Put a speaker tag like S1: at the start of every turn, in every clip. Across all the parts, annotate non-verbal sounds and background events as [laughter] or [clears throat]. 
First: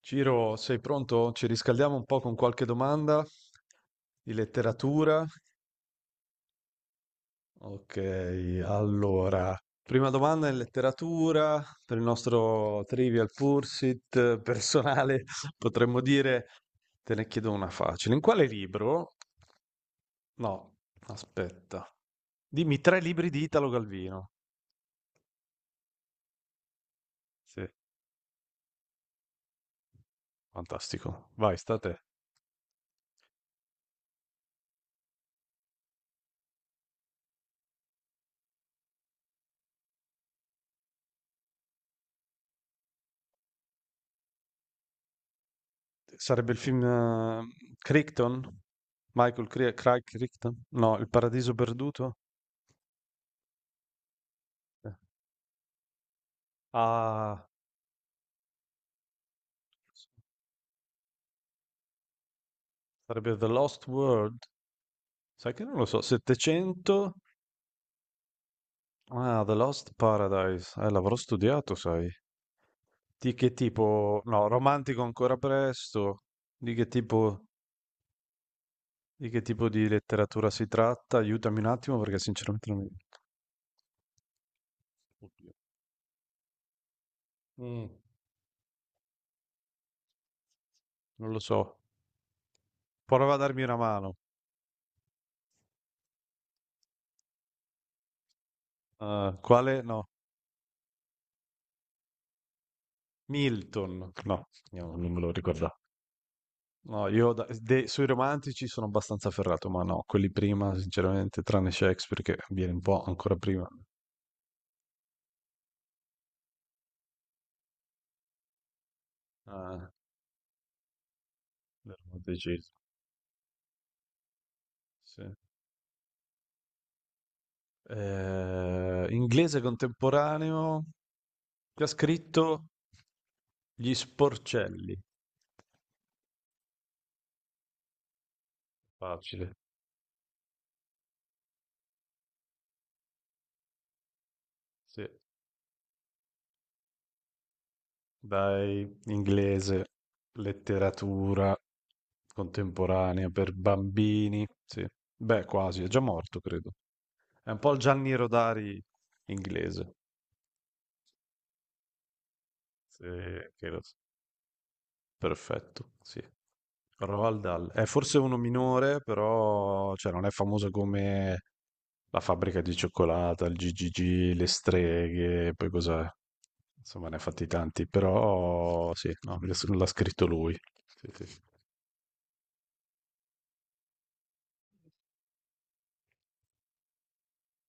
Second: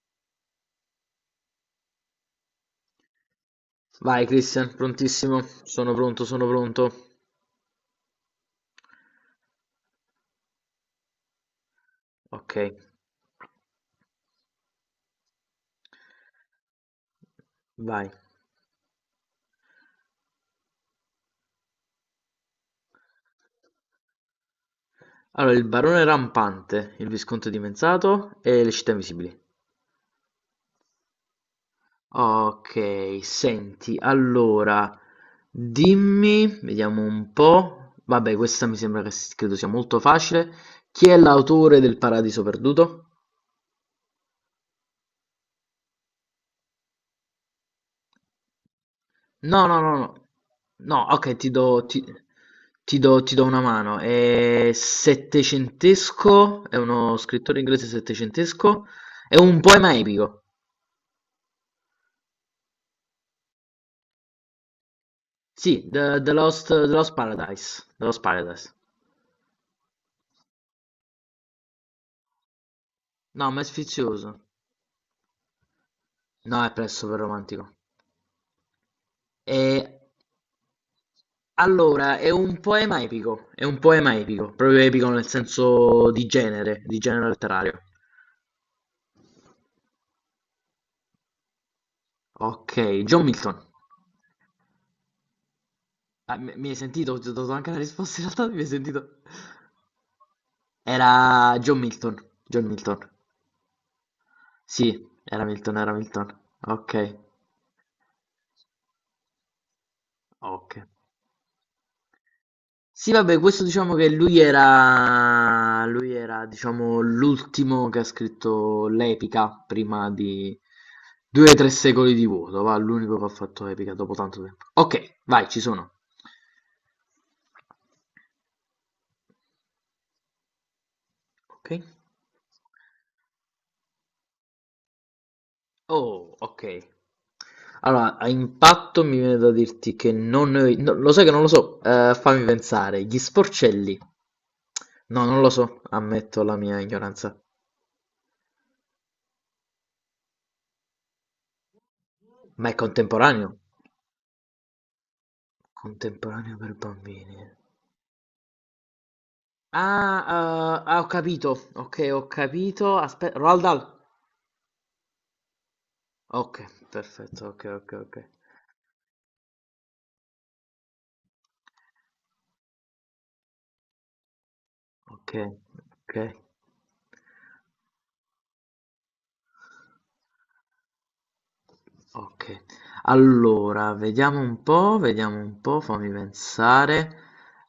S1: Ciro, sei pronto? Ci riscaldiamo un po' con qualche domanda
S2: Vai
S1: di
S2: Christian,
S1: letteratura.
S2: prontissimo? Sono pronto, sono pronto.
S1: Ok, allora, prima domanda in letteratura per il
S2: Ok,
S1: nostro Trivial Pursuit personale, [laughs] potremmo dire, te ne chiedo una
S2: vai.
S1: facile. In quale libro? No, aspetta. Dimmi tre libri di Italo Galvino.
S2: Allora, il barone rampante, il visconte
S1: Sì,
S2: dimenzato e le città invisibili.
S1: fantastico. Vai, sta a te.
S2: Ok, senti, allora, dimmi, vediamo un po'. Vabbè, questa mi sembra credo sia molto facile. Chi è l'autore del Paradiso Perduto?
S1: Sarebbe il film, Crichton? Michael
S2: No,
S1: Cri
S2: no, no,
S1: Craig
S2: no.
S1: Crichton? No,
S2: No,
S1: Il
S2: ok, ti
S1: paradiso
S2: do, ti,
S1: perduto?
S2: ti do, ti do una mano. È
S1: Eh.
S2: settecentesco, è uno
S1: Ah,
S2: scrittore inglese settecentesco, è un poema epico.
S1: sarebbe The Lost World? Sai che non lo
S2: Sì,
S1: so,
S2: The, The Lost, The
S1: 700?
S2: Lost Paradise. The Lost Paradise.
S1: Ah, The Lost Paradise. L'avrò studiato, sai. Di che
S2: No, ma è
S1: tipo? No,
S2: sfizioso.
S1: romantico ancora presto.
S2: No,
S1: Di
S2: è
S1: che
S2: presto per
S1: tipo,
S2: romantico.
S1: di che
S2: E
S1: tipo di letteratura si tratta? Aiutami un attimo perché
S2: allora, è un
S1: sinceramente non mi...
S2: poema epico, è un poema epico, proprio epico nel
S1: Oddio.
S2: senso di genere letterario.
S1: Mm, non lo so.
S2: Ok, John
S1: Prova a
S2: Milton.
S1: darmi una mano.
S2: Ah, mi hai sentito? Ti ho dato anche la risposta in realtà, mi hai sentito?
S1: Quale? No.
S2: Era John Milton, John Milton.
S1: Milton, no, io
S2: Sì,
S1: non me lo
S2: era
S1: ricordavo.
S2: Milton, era Milton.
S1: No,
S2: Ok,
S1: io sui romantici sono abbastanza ferrato, ma no, quelli
S2: ok.
S1: prima, sinceramente, tranne Shakespeare che viene un po'
S2: Sì,
S1: ancora
S2: vabbè, questo
S1: prima
S2: diciamo che lui era, diciamo, l'ultimo che ha scritto l'epica
S1: ah,
S2: prima di due o tre
S1: del
S2: secoli di vuoto,
S1: romanticismo.
S2: va, l'unico che ha fatto epica dopo tanto tempo. Ok,
S1: Sì.
S2: vai, ci sono.
S1: Inglese contemporaneo,
S2: Ok.
S1: che ha scritto Gli Sporcelli.
S2: Oh, ok. Allora, a impatto mi viene da
S1: Facile.
S2: dirti che non... ne ho- no, lo sai che non lo so. Fammi pensare, gli sporcelli.
S1: Sì.
S2: No, non lo so, ammetto la mia ignoranza.
S1: Dai, inglese, letteratura
S2: Ma è
S1: contemporanea per
S2: contemporaneo?
S1: bambini. Sì. Beh, quasi, è già morto,
S2: Contemporaneo
S1: credo.
S2: per bambini.
S1: È un po' il Gianni Rodari inglese.
S2: Ah, ah, ho capito, ok, ho capito,
S1: Sì,
S2: aspetta, Roald
S1: che lo-
S2: Dahl.
S1: Perfetto, sì.
S2: Ok,
S1: Roald
S2: perfetto, ok,
S1: Dahl. È
S2: ok, ok.
S1: forse uno minore, però cioè, non è famoso come la fabbrica di cioccolata, il GGG, le
S2: Ok,
S1: streghe, poi cos'è?
S2: ok.
S1: Insomma, ne ha fatti tanti, però sì, no, l'ha scritto lui. Sì, sì.
S2: Okay. Allora, vediamo un po', fammi pensare.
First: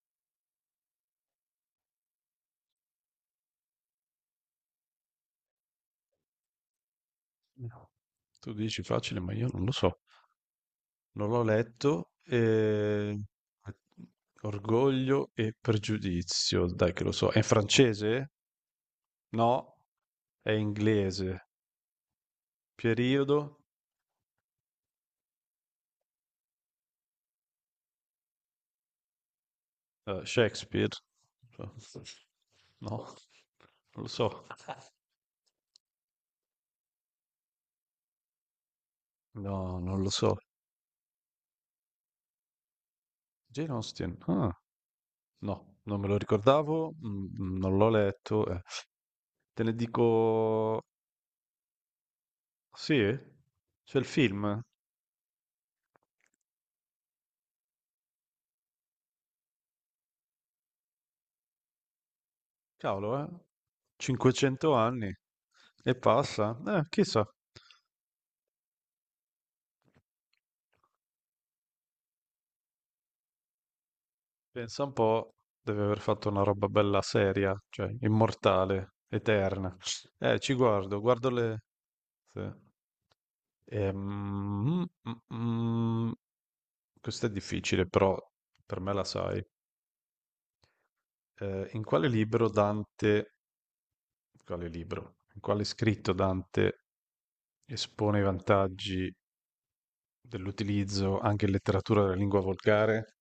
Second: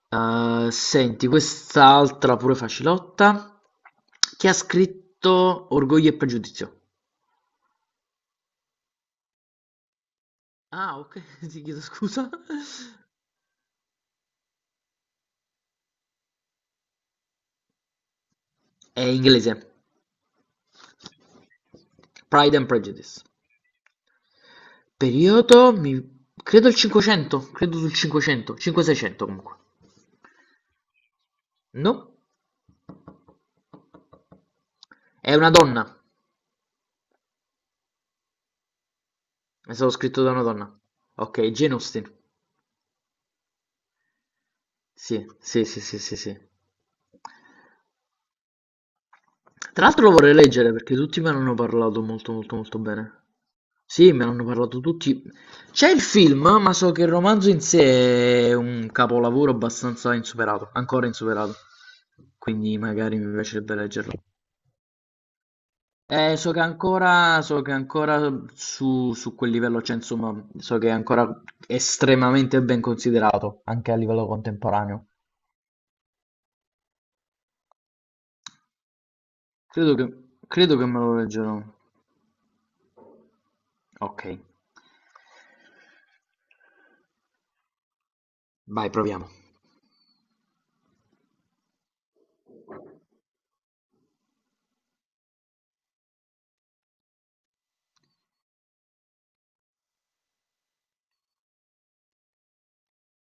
S2: Senti, quest'altra pure facilotta. Chi ha scritto Orgoglio e Pregiudizio?
S1: No. Tu dici facile, ma io non lo so.
S2: Ah, ok,
S1: Non l'ho
S2: [laughs] ti chiedo
S1: letto.
S2: scusa.
S1: Orgoglio e pregiudizio, dai che lo so. È in francese?
S2: È inglese.
S1: No, è inglese.
S2: Pride and Prejudice.
S1: Periodo,
S2: Periodo, credo il 500, credo sul 500, 500-600 comunque.
S1: Shakespeare. No,
S2: No?
S1: non lo so.
S2: È una donna. È
S1: No,
S2: stato
S1: non lo
S2: scritto da
S1: so.
S2: una donna. Ok, Jane Austen.
S1: Jane Austen. Ah,
S2: Sì, sì,
S1: no,
S2: sì, sì,
S1: non me
S2: sì,
S1: lo
S2: sì.
S1: ricordavo, non l'ho letto. Te ne
S2: Tra l'altro lo vorrei leggere
S1: dico...
S2: perché tutti me ne hanno parlato molto molto molto
S1: Sì?
S2: bene.
S1: C'è il
S2: Sì, me ne hanno
S1: film.
S2: parlato tutti. C'è il film, ma so che il romanzo in sé è un capolavoro abbastanza insuperato, ancora insuperato. Quindi
S1: Cavolo,
S2: magari
S1: eh.
S2: mi piacerebbe leggerlo.
S1: 500 anni. E
S2: So
S1: passa.
S2: che
S1: Chissà.
S2: ancora su quel livello c'è, insomma, so che è ancora estremamente ben considerato, anche a livello
S1: Pensa un
S2: contemporaneo.
S1: po', deve aver fatto una roba bella seria, cioè immortale, eterna.
S2: Credo che,
S1: Ci
S2: credo che
S1: guardo,
S2: me lo
S1: guardo le...
S2: leggerò.
S1: sì.
S2: Ok.
S1: Ehm, mm, mm, mm. Questo è difficile, però per
S2: Vai,
S1: me la
S2: proviamo.
S1: sai. Eh, in quale libro Dante, in quale scritto Dante espone i vantaggi dell'utilizzo anche in letteratura della lingua volgare?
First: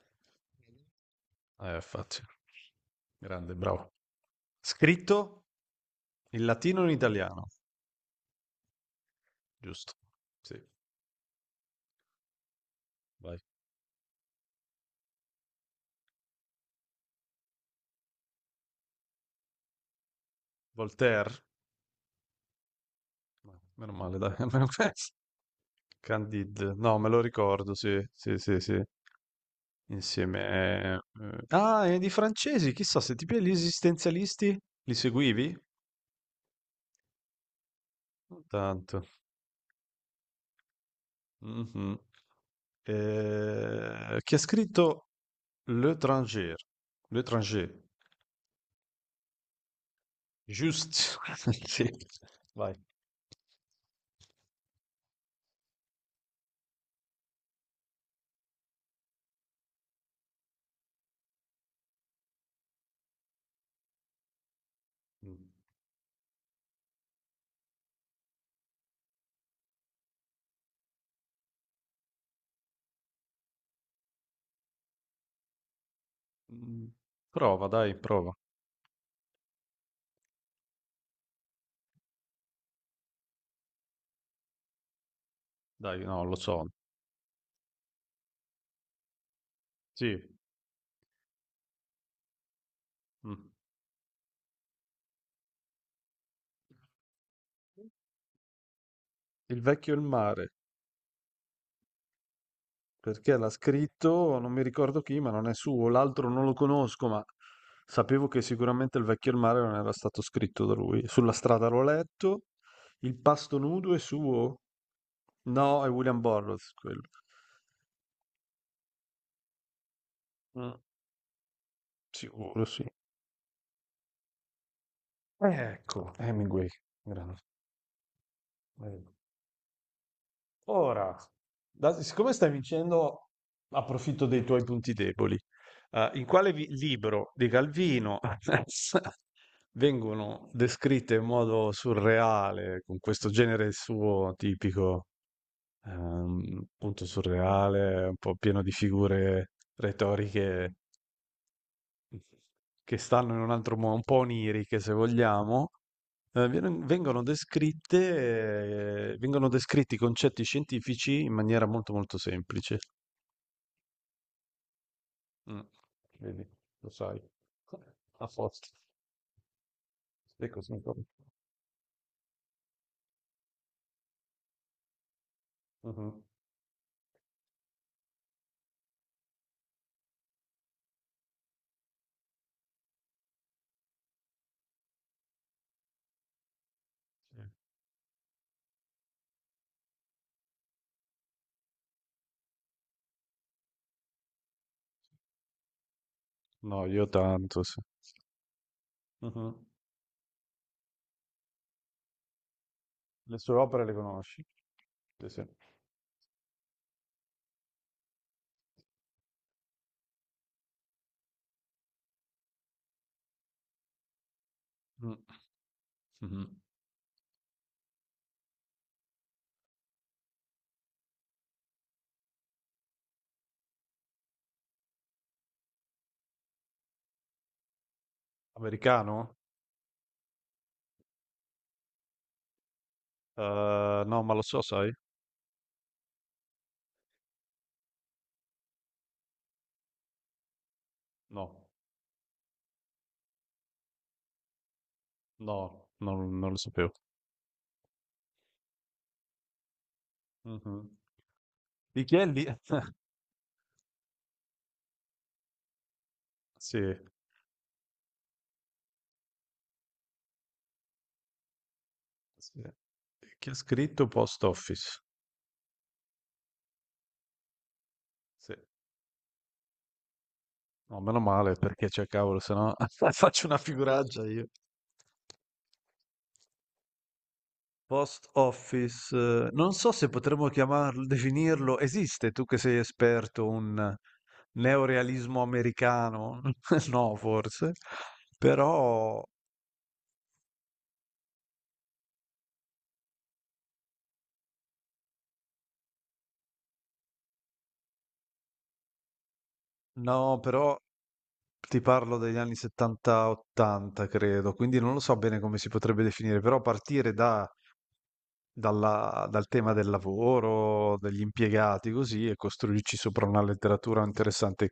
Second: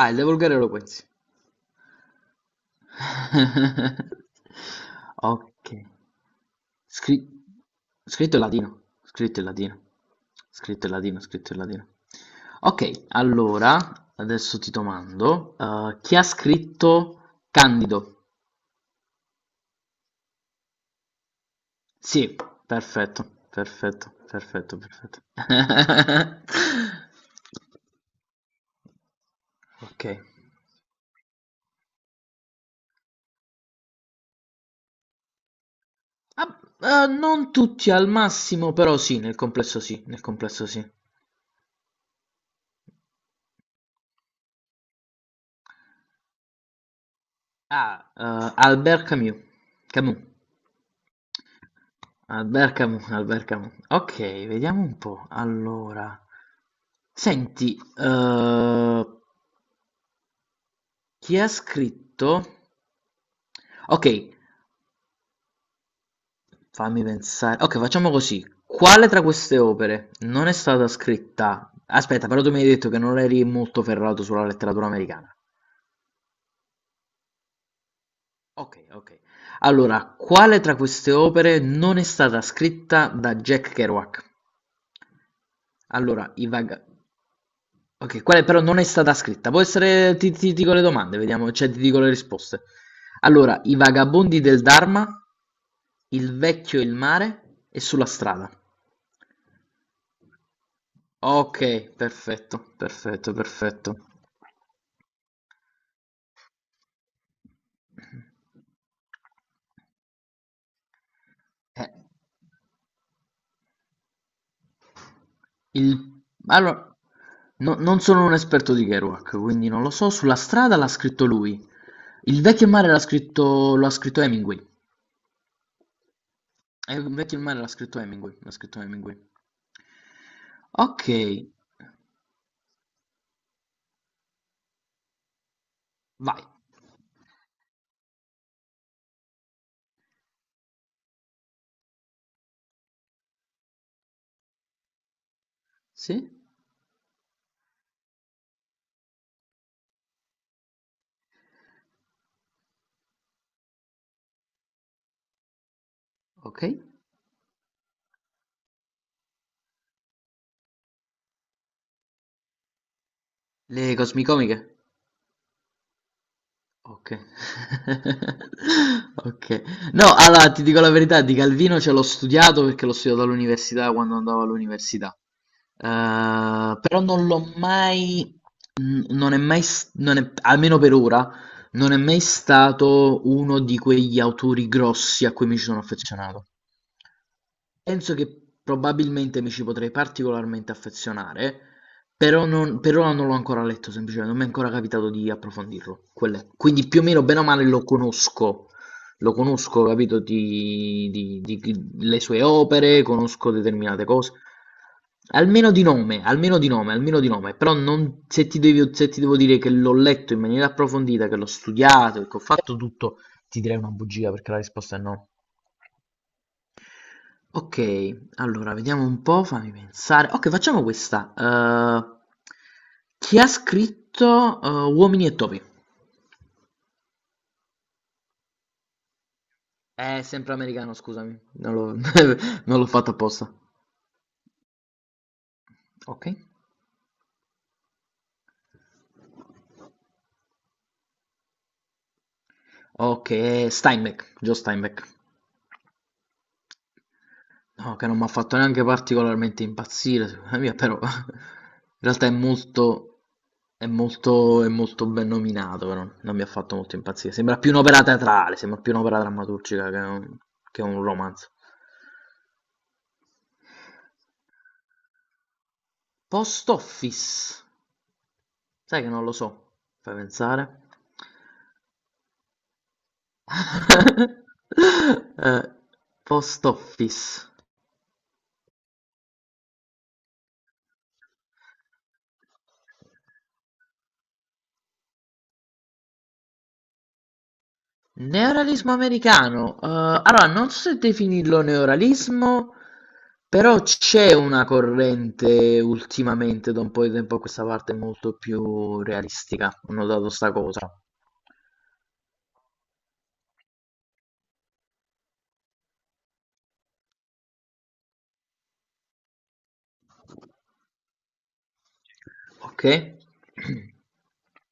S2: Ah, il De Volgare Eloquenzi.
S1: Facile. Grande, bravo.
S2: [laughs]
S1: Scritto?
S2: Ok.
S1: In latino e in
S2: Scri-
S1: italiano,
S2: Scritto in latino. Scritto in latino.
S1: giusto? Sì.
S2: Scritto in latino, scritto in latino. Ok,
S1: Vai.
S2: allora, adesso ti domando, chi ha scritto Candido?
S1: Voltaire?
S2: Sì, perfetto,
S1: No, meno
S2: perfetto,
S1: male, dai. [laughs] Almeno
S2: perfetto,
S1: questo.
S2: perfetto. [laughs]
S1: Candide, no, me lo ricordo, sì, sì, sì, sì.
S2: Ok.
S1: Insieme. eh, Ah, e di francesi, chissà se tipi gli esistenzialisti li seguivi?
S2: Ah, non tutti al
S1: Non
S2: massimo,
S1: tanto.
S2: però sì, nel complesso sì, nel complesso sì.
S1: Mhm. Chi ha scritto L'étranger? L'étranger,
S2: Ah, Albert Camus. Camus.
S1: giusto? [laughs] Sì,
S2: Albert
S1: vai.
S2: Camus, Albert Camus. Ok, vediamo un po'. Allora, senti, chi ha scritto? Ok, fammi pensare. Ok, facciamo così. Quale tra queste opere non è stata scritta? Aspetta, però tu mi hai detto che non eri molto ferrato sulla letteratura americana.
S1: Mm. Prova.
S2: Ok, ok. Allora, quale tra queste opere non è stata scritta da Jack Kerouac?
S1: Dai, no,
S2: Allora,
S1: lo so.
S2: ok, quale però non è stata scritta. Può essere...
S1: Sì.
S2: Ti dico le domande, vediamo, cioè ti dico le risposte.
S1: Mm.
S2: Allora, i vagabondi del Dharma, il vecchio e il mare e sulla strada.
S1: Il vecchio e il mare,
S2: Ok, perfetto, perfetto,
S1: perché l'ha
S2: perfetto.
S1: scritto, non mi ricordo chi, ma non è suo, l'altro non lo conosco, ma sapevo che sicuramente il vecchio e il mare non era stato scritto da lui. Sulla strada l'ho
S2: Eh,
S1: letto, il pasto nudo è suo? No, è
S2: il...
S1: William Burroughs
S2: Allora,
S1: quello.
S2: non sono un esperto di Kerouac, quindi non lo so. Sulla
S1: Mm,
S2: strada l'ha scritto lui. Il vecchio
S1: sicuro,
S2: e il
S1: sì.
S2: mare lo ha scritto Hemingway.
S1: Ecco, Hemingway.
S2: Il vecchio
S1: Grande.
S2: e il mare l'ha scritto Hemingway, l'ha scritto
S1: Eh.
S2: Hemingway. Ok,
S1: Ora, siccome stai vincendo, approfitto dei tuoi punti deboli. Eh, in
S2: vai.
S1: quale vi- libro di Calvino [laughs] vengono descritte in modo surreale, con questo genere suo tipico,
S2: Sì?
S1: appunto surreale, un po' pieno di figure retoriche che stanno in un altro modo, un po' oniriche se vogliamo,
S2: Ok.
S1: vengono descritti i concetti scientifici in maniera molto molto semplice.
S2: Le cosmicomiche?
S1: Mm, vedi, lo
S2: Ok.
S1: sai, [laughs] a posto.
S2: [laughs] Ok. No,
S1: Sì,
S2: allora ti
S1: così.
S2: dico la verità, di Calvino ce l'ho studiato perché l'ho studiato all'università quando andavo all'università.
S1: Mhm,
S2: Però non l'ho mai, non è mai, s- non è- almeno per ora, non è mai stato uno di quegli autori grossi a cui mi ci sono affezionato.
S1: sì.
S2: Penso che probabilmente mi ci potrei particolarmente affezionare, però non, per ora non l'ho ancora letto, semplicemente non mi è ancora capitato di approfondirlo. Quello è.
S1: No,
S2: Quindi più o
S1: io
S2: meno bene o
S1: tanto,
S2: male
S1: sì.
S2: lo
S1: Mhm.
S2: conosco, capito, le sue opere,
S1: Le
S2: conosco
S1: sue opere le
S2: determinate cose.
S1: conosci? Sì, sì.
S2: Almeno di nome, almeno di nome, almeno di nome, però se ti devo dire che l'ho letto in maniera approfondita, che l'ho studiato, che ho fatto tutto, ti direi una bugia perché la risposta è
S1: Mm,
S2: no.
S1: mhm.
S2: Ok, allora vediamo un po', fammi pensare. Ok, facciamo questa. Chi ha scritto Uomini e topi?
S1: Americano?
S2: È sempre americano, scusami. Non l'ho [laughs] non l'ho fatto apposta.
S1: No, ma lo so, sai?
S2: Ok.
S1: No,
S2: Ok, Steinbeck, Joe Steinbeck.
S1: no, non lo sapevo.
S2: No, che non mi ha fatto neanche particolarmente impazzire, secondo me,
S1: Mhm.
S2: però [laughs] in
S1: Di chi è
S2: realtà
S1: lì? [laughs]
S2: è molto ben nominato, però non mi ha fatto
S1: Sì,
S2: molto impazzire. Sembra più un'opera teatrale, sembra più un'opera drammaturgica che un romanzo.
S1: sì. Chi ha scritto Post Office?
S2: Post Office?
S1: Sì.
S2: Sai che non lo so, fai pensare.
S1: No, meno male perché c'è cavolo, se no [laughs] faccio una figuraccia
S2: [laughs]
S1: io.
S2: Eh, Post Office.
S1: Post office, non so se potremmo chiamarlo, definirlo, esiste, tu che sei esperto, un neorealismo americano? [laughs] No, forse,
S2: Neorealismo
S1: però,
S2: americano. Allora, non so se definirlo neorealismo, però c'è una corrente ultimamente, da un po' di tempo a questa parte, molto più realistica. Ho notato
S1: no,
S2: sta
S1: però
S2: cosa.
S1: ti parlo degli anni 70-80, credo, quindi non lo so bene come si potrebbe definire, però partire dal tema del lavoro, degli impiegati, così, e
S2: Ok?
S1: costruirci sopra una
S2: [clears throat]
S1: letteratura interessante.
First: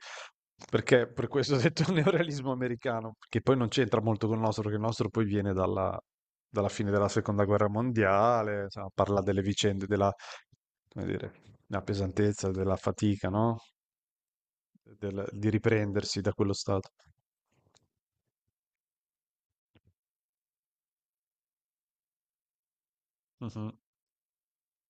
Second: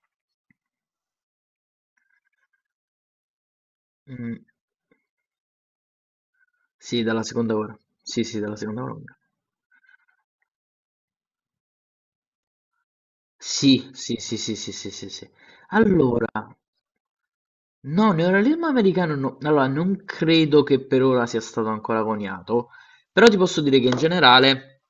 S1: Perché per questo ho detto [laughs] neorealismo americano, che poi non c'entra molto con il
S2: Mm.
S1: nostro, perché il nostro poi viene dalla fine
S2: Sì,
S1: della
S2: dalla
S1: seconda
S2: seconda
S1: guerra
S2: ora. Sì, sì, dalla
S1: mondiale,
S2: seconda
S1: insomma,
S2: ora.
S1: parla delle vicende della, come dire, la pesantezza, della fatica, no?
S2: Sì, sì, sì, sì, sì, sì, sì,
S1: Del-
S2: sì.
S1: di riprendersi
S2: Allora.
S1: da quello stato.
S2: No, neorealismo americano no. Allora, non credo che per ora sia stato ancora coniato, però ti posso
S1: Mhm,
S2: dire che in generale,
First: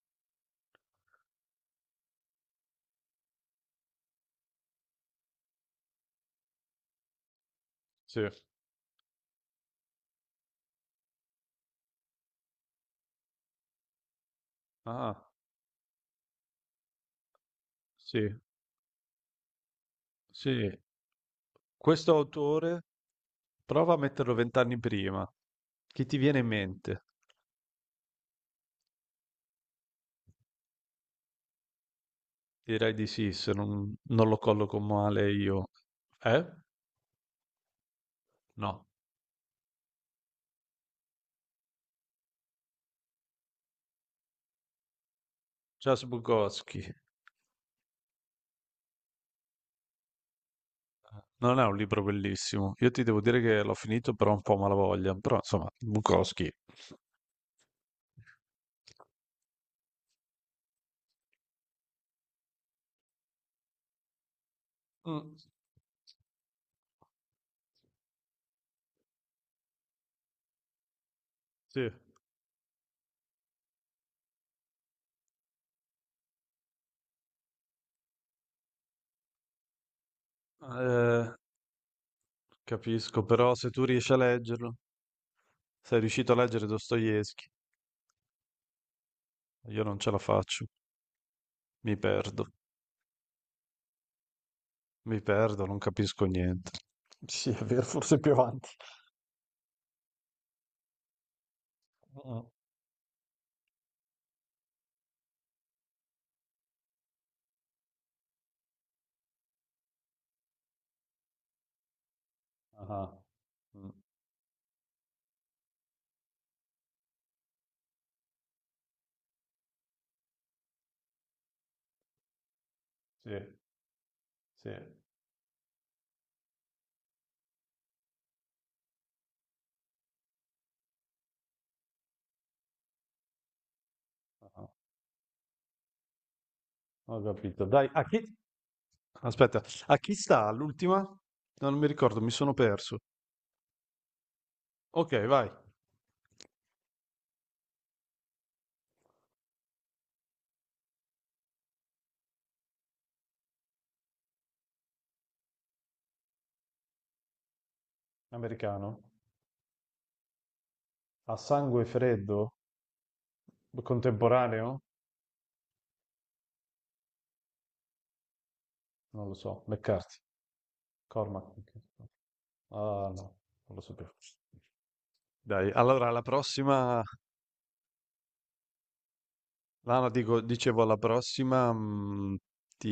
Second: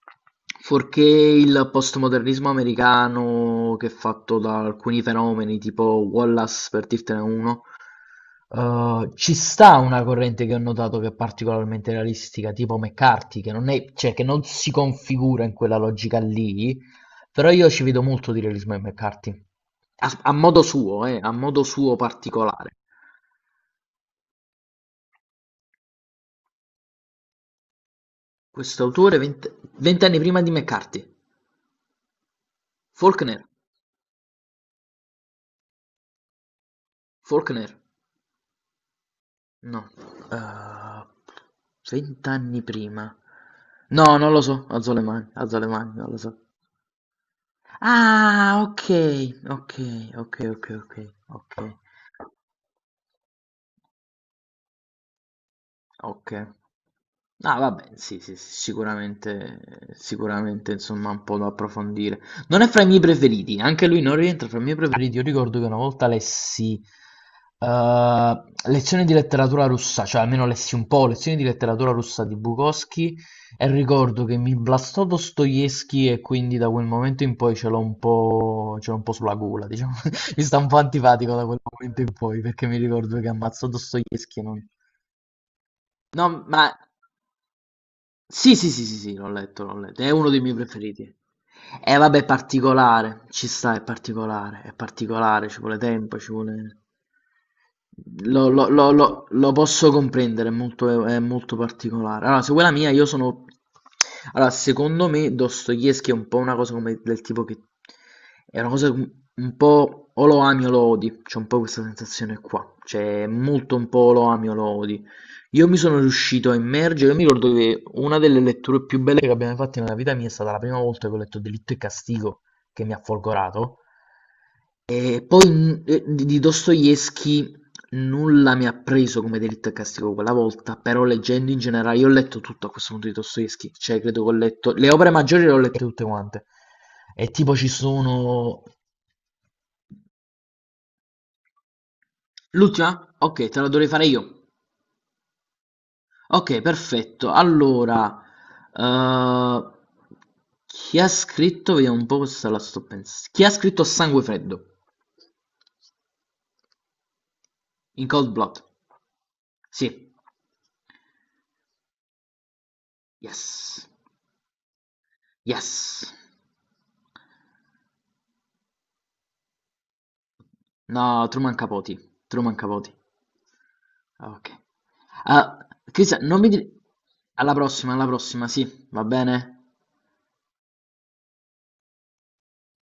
S2: fuorché il postmodernismo americano che è fatto da alcuni fenomeni tipo Wallace, per dirtene uno,
S1: sì.
S2: ci sta una corrente che ho notato che è particolarmente realistica, tipo McCarthy, che non è, cioè, che non si
S1: Ah,
S2: configura in quella logica lì, però io ci vedo
S1: sì,
S2: molto di realismo in McCarthy. A modo
S1: sì.
S2: suo, a modo suo
S1: Questo
S2: particolare.
S1: autore prova a metterlo vent'anni prima. Che ti viene in mente?
S2: Quest'autore vent'anni prima di McCarthy,
S1: Direi di sì,
S2: Faulkner,
S1: se non lo colloco male io. Eh?
S2: Faulkner,
S1: No.
S2: no, eh, vent'anni prima, no, non lo so, alzo le mani,
S1: Charles
S2: non lo so.
S1: Bukowski.
S2: Ah, ok, ok, ok, ok, ok, ok.
S1: Non è un libro bellissimo. Io ti devo dire che l'ho finito però un po' a malavoglia. Però insomma,
S2: Okay.
S1: Bukowski.
S2: Ah vabbè, sì, sì, sì, sicuramente sicuramente insomma un po' da approfondire. Non è fra i miei preferiti, anche lui non rientra fra i miei preferiti. Io
S1: Mm,
S2: ricordo che una volta lessi, lezioni di letteratura russa, cioè almeno lessi un po', lezioni di
S1: sì.
S2: letteratura russa di Bukowski e ricordo che mi blastò Dostoevskij e quindi da quel momento in poi ce l'ho un po' sulla gola diciamo. [laughs] Mi sta un po'
S1: Eh,
S2: antipatico da quel momento in poi, perché mi ricordo
S1: capisco,
S2: che
S1: però
S2: ammazzò
S1: se tu riesci a
S2: Dostoevskij e non.
S1: leggerlo, sei
S2: No,
S1: riuscito a
S2: ma
S1: leggere Dostoevsky,
S2: sì, sì, sì, sì, sì, l'ho letto, l'ho
S1: io non
S2: letto.
S1: ce
S2: È
S1: la
S2: uno dei miei
S1: faccio.
S2: preferiti.
S1: Mi
S2: Eh vabbè, è
S1: perdo,
S2: particolare, ci sta, è
S1: mi
S2: particolare, ci
S1: perdo, non
S2: vuole tempo,
S1: capisco
S2: ci
S1: niente.
S2: vuole...
S1: Sì, è vero, forse più
S2: Lo,
S1: avanti.
S2: lo- lo- lo- lo posso comprendere, è molto particolare. Allora,
S1: Mm.
S2: se vuoi la mia, io sono... Allora, secondo me Dostoevsky è un po' una cosa come del tipo che... È una cosa un po' o lo ami o lo odi, c'è un po' questa sensazione qua.
S1: Ah-ah.
S2: Cioè, molto un
S1: Mh.
S2: po' o lo ami o lo odi. Io mi sono riuscito a immergere, io mi ricordo che una delle letture più belle che abbiamo fatto nella vita mia è stata la prima volta che ho letto Delitto e Castigo, che mi ha
S1: Sì,
S2: folgorato,
S1: sì.
S2: e poi di Dostoevsky nulla mi ha preso come Delitto e Castigo quella volta, però leggendo in generale, io ho letto tutto a questo punto di Dostoevsky, cioè credo che ho
S1: Ah-ah.
S2: letto, le opere maggiori le ho lette tutte quante,
S1: Ho
S2: e tipo
S1: capito.
S2: ci
S1: Dai, a chi
S2: sono...
S1: aspetta, a chi sta l'ultima? No, non mi ricordo, mi sono
S2: L'ultima?
S1: perso.
S2: Ok, te la dovrei fare io.
S1: Okay, vai.
S2: Ok, perfetto. Allora, eh, chi ha scritto, vediamo un po' questa la sto pensando. Chi ha scritto Sangue Freddo? In Cold Blood.
S1: Americano.
S2: Sì.
S1: A sangue freddo?
S2: Yes.
S1: Contemporaneo?
S2: Yes.
S1: Non lo so. McCarthy.
S2: No,
S1: Cormac
S2: Truman Capote.
S1: McCarthy.
S2: Truman Capote.
S1: Ah, no, non lo sapevo.
S2: Ah, ok. Ah,
S1: Dai, allora alla
S2: Cristian, non mi dire...
S1: prossima
S2: Alla prossima, sì, va bene?
S1: no, no, dico dicevo alla prossima, ti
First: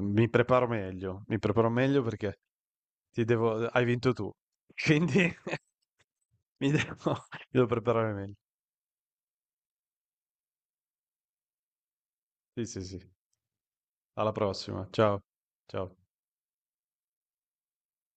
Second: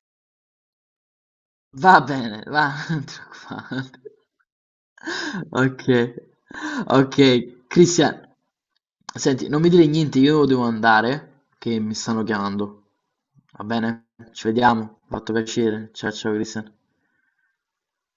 S1: mi preparo
S2: Va
S1: meglio perché
S2: bene, va, [laughs] non ti
S1: ti devo, hai
S2: preoccupare.
S1: vinto tu. Quindi [laughs]
S2: Ok,
S1: mi devo,
S2: ok,
S1: mi devo preparare
S2: Cristian,
S1: meglio.
S2: senti, non mi dire niente, io devo andare, che mi stanno
S1: Sì, sì,
S2: chiamando.
S1: sì.
S2: Va bene?
S1: Alla
S2: Ci
S1: prossima.
S2: vediamo,
S1: Ciao.
S2: fatto piacere.
S1: Ciao.
S2: Ciao ciao Cristian.